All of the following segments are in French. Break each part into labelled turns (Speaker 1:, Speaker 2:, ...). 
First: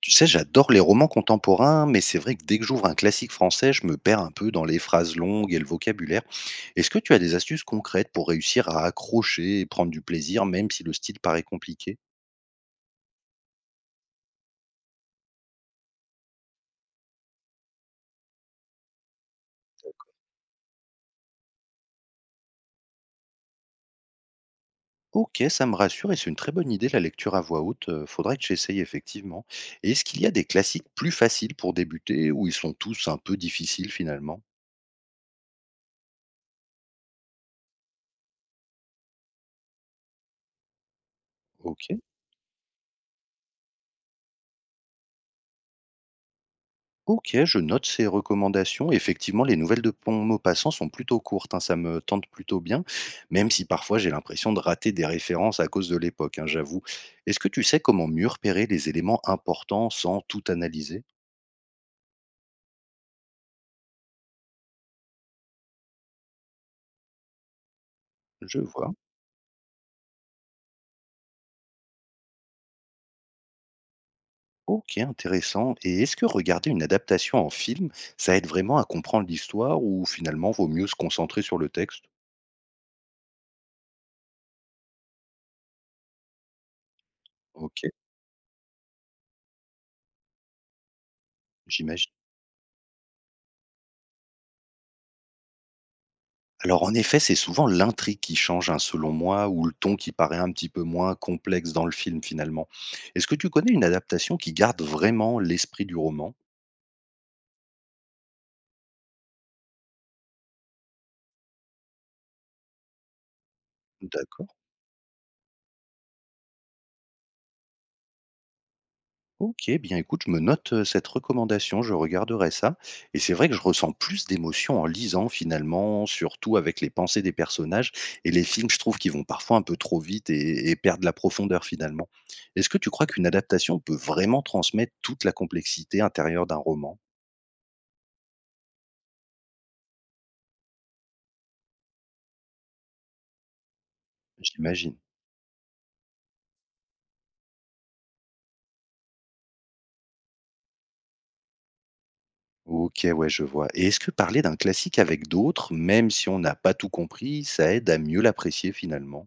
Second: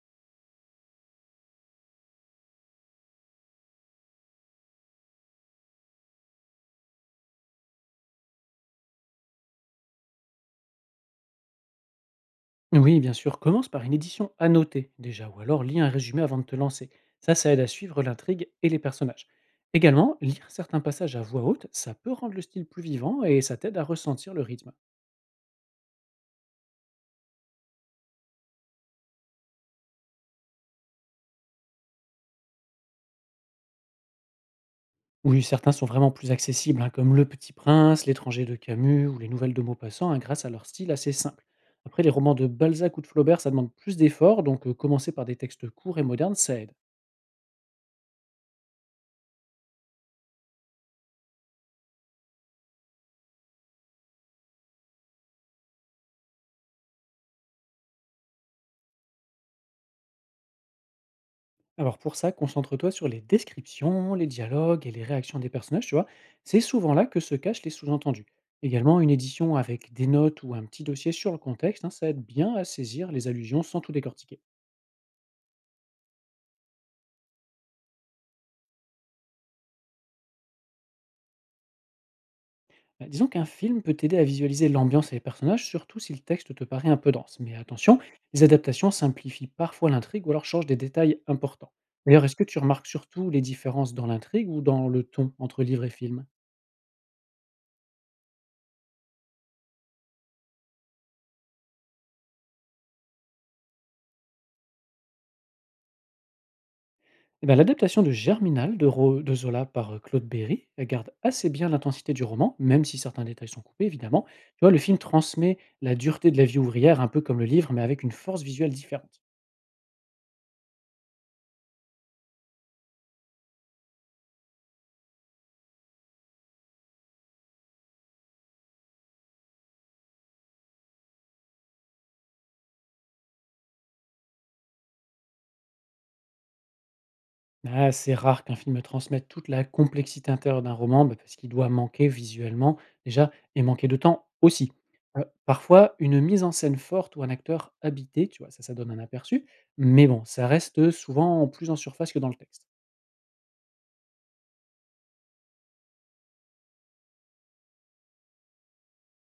Speaker 1: Tu sais, j'adore les romans contemporains, mais c'est vrai que dès que j'ouvre un classique français, je me perds un peu dans les phrases longues et le vocabulaire. Est-ce que tu as des astuces concrètes pour réussir à accrocher et prendre du plaisir, même si le style paraît compliqué.
Speaker 2: Oui, bien sûr. Commence par une édition annotée déjà, ou alors lis un résumé avant de te lancer. Ça aide à suivre l'intrigue et les personnages. Également, lire certains passages à voix haute, ça peut rendre le style plus vivant et ça t'aide à ressentir le rythme.
Speaker 1: Ok, ça me rassure et c'est une très bonne idée la lecture à voix haute. Faudrait que j'essaye effectivement. Et est-ce qu'il y a des classiques plus faciles pour débuter ou ils sont tous un peu difficiles finalement.
Speaker 2: Oui, certains sont vraiment plus accessibles, hein, comme Le Petit Prince, L'étranger de Camus ou les nouvelles de Maupassant, hein, grâce à leur style assez simple.
Speaker 1: Ok.
Speaker 2: Après, les romans de Balzac ou de Flaubert, ça demande plus d'efforts, donc commencer par des textes courts et modernes, ça aide.
Speaker 1: OK, je note ces recommandations. Effectivement, les nouvelles de Pont Maupassant sont plutôt courtes, hein, ça me tente plutôt bien, même si parfois j'ai l'impression de rater des références à cause de l'époque, hein, j'avoue. Est-ce que tu sais comment mieux repérer les éléments importants sans tout analyser.
Speaker 2: Alors pour ça, concentre-toi sur les descriptions, les dialogues et les réactions des personnages, tu vois. C'est souvent là que se cachent les sous-entendus.
Speaker 1: Je vois.
Speaker 2: Également, une édition avec des notes ou un petit dossier sur le contexte, hein, ça aide bien à saisir les allusions sans tout décortiquer.
Speaker 1: Ok, intéressant. Et est-ce que regarder une adaptation en film, ça aide vraiment à comprendre l'histoire ou finalement vaut mieux se concentrer sur le texte.
Speaker 2: Bah, disons qu'un film peut t'aider à visualiser l'ambiance et les personnages, surtout si le texte te paraît un peu dense. Mais
Speaker 1: Ok,
Speaker 2: attention, les adaptations simplifient parfois l'intrigue ou alors changent des détails importants.
Speaker 1: j'imagine.
Speaker 2: D'ailleurs, est-ce que tu remarques surtout les différences dans l'intrigue ou dans le ton entre livre et film?
Speaker 1: Alors en effet, c'est souvent l'intrigue qui change, hein, selon moi, ou le ton qui paraît un petit peu moins complexe dans le film finalement. Est-ce que tu connais une adaptation qui garde vraiment l'esprit du roman?
Speaker 2: Eh ben, l'adaptation de Germinal de, de Zola par Claude Berry elle garde assez bien l'intensité du roman, même si certains détails sont coupés, évidemment.
Speaker 1: D'accord.
Speaker 2: Tu vois, le film transmet la dureté de la vie ouvrière, un peu comme le livre, mais avec une force visuelle différente.
Speaker 1: Ok, bien écoute, je me note cette recommandation, je regarderai ça. Et c'est vrai que je ressens plus d'émotion en lisant finalement, surtout avec les pensées des personnages. Et les films, je trouve qu'ils vont parfois un peu trop vite et perdent la profondeur finalement. Est-ce que tu crois qu'une adaptation peut vraiment transmettre toute la complexité intérieure d'un roman?
Speaker 2: Ah, c'est rare qu'un film transmette toute la complexité intérieure d'un roman, bah, parce qu'il doit manquer visuellement, déjà, et manquer de temps aussi.
Speaker 1: J'imagine.
Speaker 2: Parfois, une mise en scène forte ou un acteur habité, tu vois, ça donne un aperçu, mais bon, ça reste souvent plus en surface que dans le texte.
Speaker 1: OK, ouais, je vois. Et est-ce que parler d'un classique avec d'autres, même si on n'a pas tout compris, ça aide à mieux l'apprécier finalement?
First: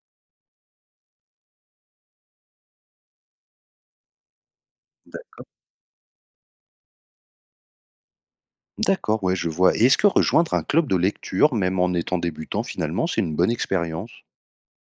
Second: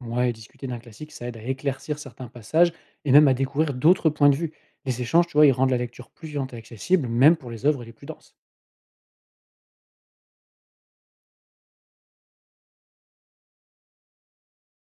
Speaker 2: Ouais, discuter d'un classique, ça aide à éclaircir certains passages et même à découvrir d'autres points de vue. Les échanges, tu
Speaker 1: D'accord.
Speaker 2: vois, ils rendent la lecture plus vivante et accessible, même pour les œuvres les plus denses.
Speaker 1: D'accord, ouais, je vois. Et est-ce que rejoindre un club de lecture, même en étant débutant, finalement, c'est une bonne expérience?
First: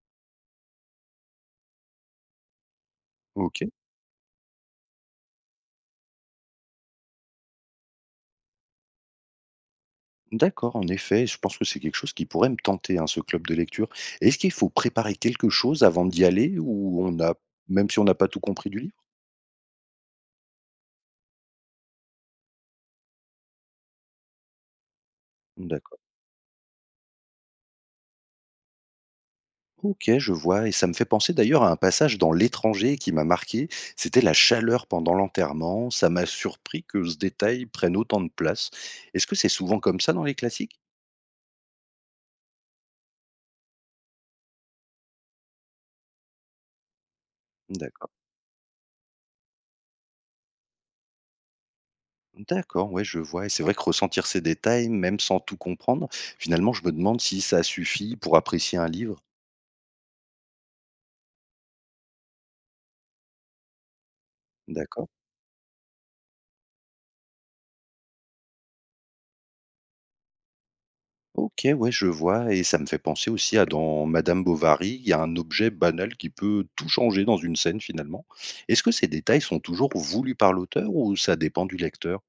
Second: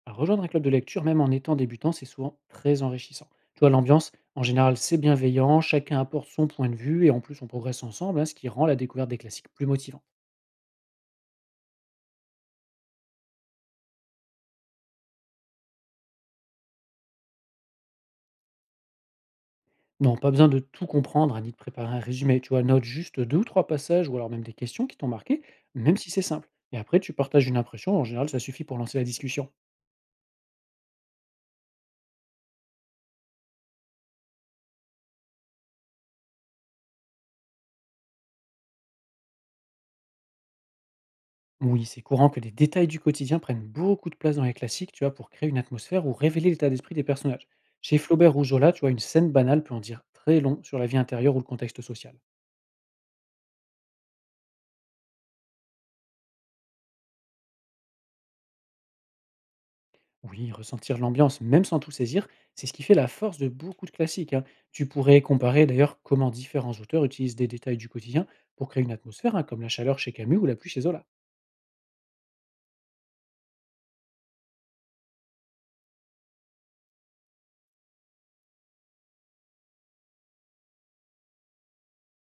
Speaker 2: À rejoindre un club de lecture, même en étant débutant, c'est souvent très enrichissant. Tu
Speaker 1: OK.
Speaker 2: vois, l'ambiance, en général, c'est bienveillant, chacun apporte son point de vue et en plus, on progresse ensemble, hein, ce qui rend la découverte des classiques plus motivante.
Speaker 1: D'accord, en effet, je pense que c'est quelque chose qui pourrait me tenter, hein, ce club de lecture. Est-ce qu'il faut préparer quelque chose avant d'y aller ou on a, même si on n'a pas tout compris du livre?
Speaker 2: Non, pas besoin de tout comprendre, hein, ni de préparer un résumé. Tu vois, note juste deux ou trois passages ou alors même des questions qui t'ont marqué, même
Speaker 1: D'accord.
Speaker 2: si c'est simple. Et après, tu partages une impression, en général, ça suffit pour lancer la discussion.
Speaker 1: OK, je vois et ça me fait penser d'ailleurs à un passage dans «L'étranger» qui m'a marqué. C'était la chaleur pendant l'enterrement, ça m'a surpris que ce détail prenne autant de place. Est-ce que c'est souvent comme ça dans les classiques?
Speaker 2: Oui, c'est courant que les détails du quotidien prennent beaucoup de place dans les classiques, tu vois, pour créer une atmosphère ou révéler l'état d'esprit des personnages. Chez
Speaker 1: D'accord.
Speaker 2: Flaubert ou Zola, tu vois, une scène banale peut en dire très long sur la vie intérieure ou le contexte social.
Speaker 1: D'accord, ouais, je vois et c'est vrai que ressentir ces détails, même sans tout comprendre, finalement, je me demande si ça suffit pour apprécier un livre.
Speaker 2: Oui, ressentir l'ambiance, même sans tout saisir, c'est ce qui fait la force de beaucoup de classiques, hein. Tu
Speaker 1: D'accord.
Speaker 2: pourrais comparer d'ailleurs comment différents auteurs utilisent des détails du quotidien pour créer une atmosphère, hein, comme la chaleur chez Camus ou la pluie chez Zola.
Speaker 1: OK, ouais, je vois et ça me fait penser aussi à dans Madame Bovary, il y a un objet banal qui peut tout changer dans une scène finalement. Est-ce que ces détails sont toujours voulus par l'auteur ou ça dépend du lecteur?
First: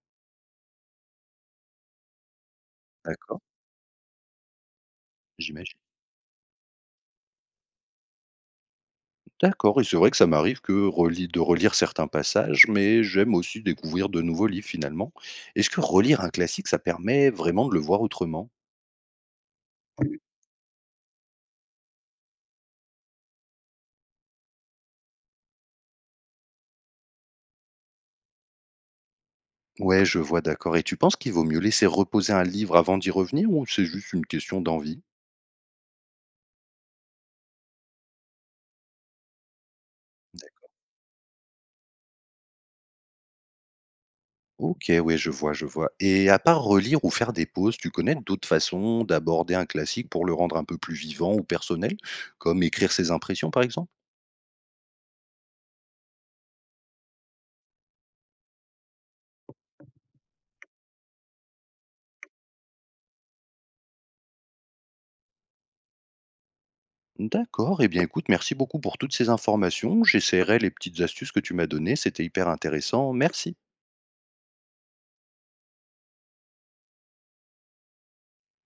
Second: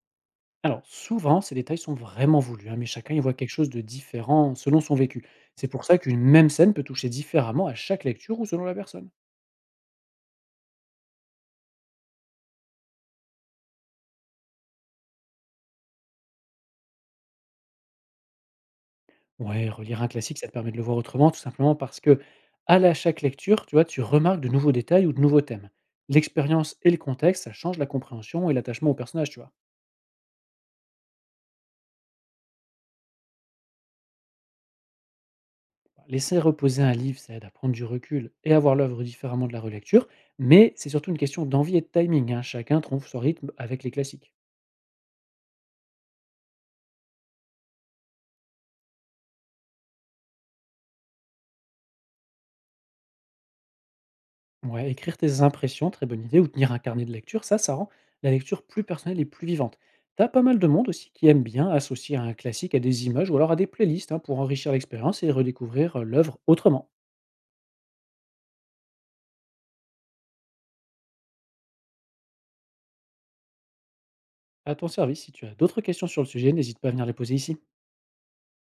Speaker 2: Alors, souvent, ces détails sont vraiment voulus, hein, mais chacun y voit
Speaker 1: D'accord,
Speaker 2: quelque chose de différent selon son vécu. C'est
Speaker 1: j'imagine.
Speaker 2: pour ça qu'une même scène peut toucher différemment à chaque lecture ou selon la personne.
Speaker 1: D'accord et c'est vrai que ça m'arrive que relire certains passages, mais j'aime aussi découvrir de nouveaux livres finalement. Est-ce que relire un classique, ça permet vraiment de le voir autrement?
Speaker 2: Ouais, relire un classique, ça te permet de le voir autrement, tout simplement parce que à la chaque lecture, tu vois, tu remarques de nouveaux détails ou de nouveaux thèmes. L'expérience et le contexte, ça change la compréhension et l'attachement au personnage, tu vois.
Speaker 1: Ouais, je vois, d'accord. Et tu penses qu'il vaut mieux laisser reposer un livre avant d'y revenir ou c'est juste une question d'envie?
Speaker 2: Laisser reposer un livre, ça aide à prendre du recul et à voir l'œuvre différemment de la relecture, mais c'est surtout une question d'envie et de timing, hein. Chacun trouve son rythme avec les classiques.
Speaker 1: OK, oui, je vois, je vois. Et à part relire ou faire des pauses, tu connais d'autres façons d'aborder un classique pour le rendre un peu plus vivant ou personnel, comme écrire ses impressions par exemple?
Speaker 2: Ouais, écrire tes impressions, très bonne idée, ou tenir un carnet de lecture, ça rend la lecture plus personnelle et plus vivante. T'as pas mal de monde aussi qui aime bien associer un classique à des images ou alors à des playlists, hein, pour enrichir l'expérience et redécouvrir l'œuvre autrement.
Speaker 1: D'accord, eh bien écoute, merci beaucoup pour toutes ces informations. J'essaierai les petites astuces que tu m'as données, c'était hyper intéressant. Merci.
Speaker 2: À ton service, si tu as d'autres questions sur le sujet, n'hésite pas à venir les poser ici.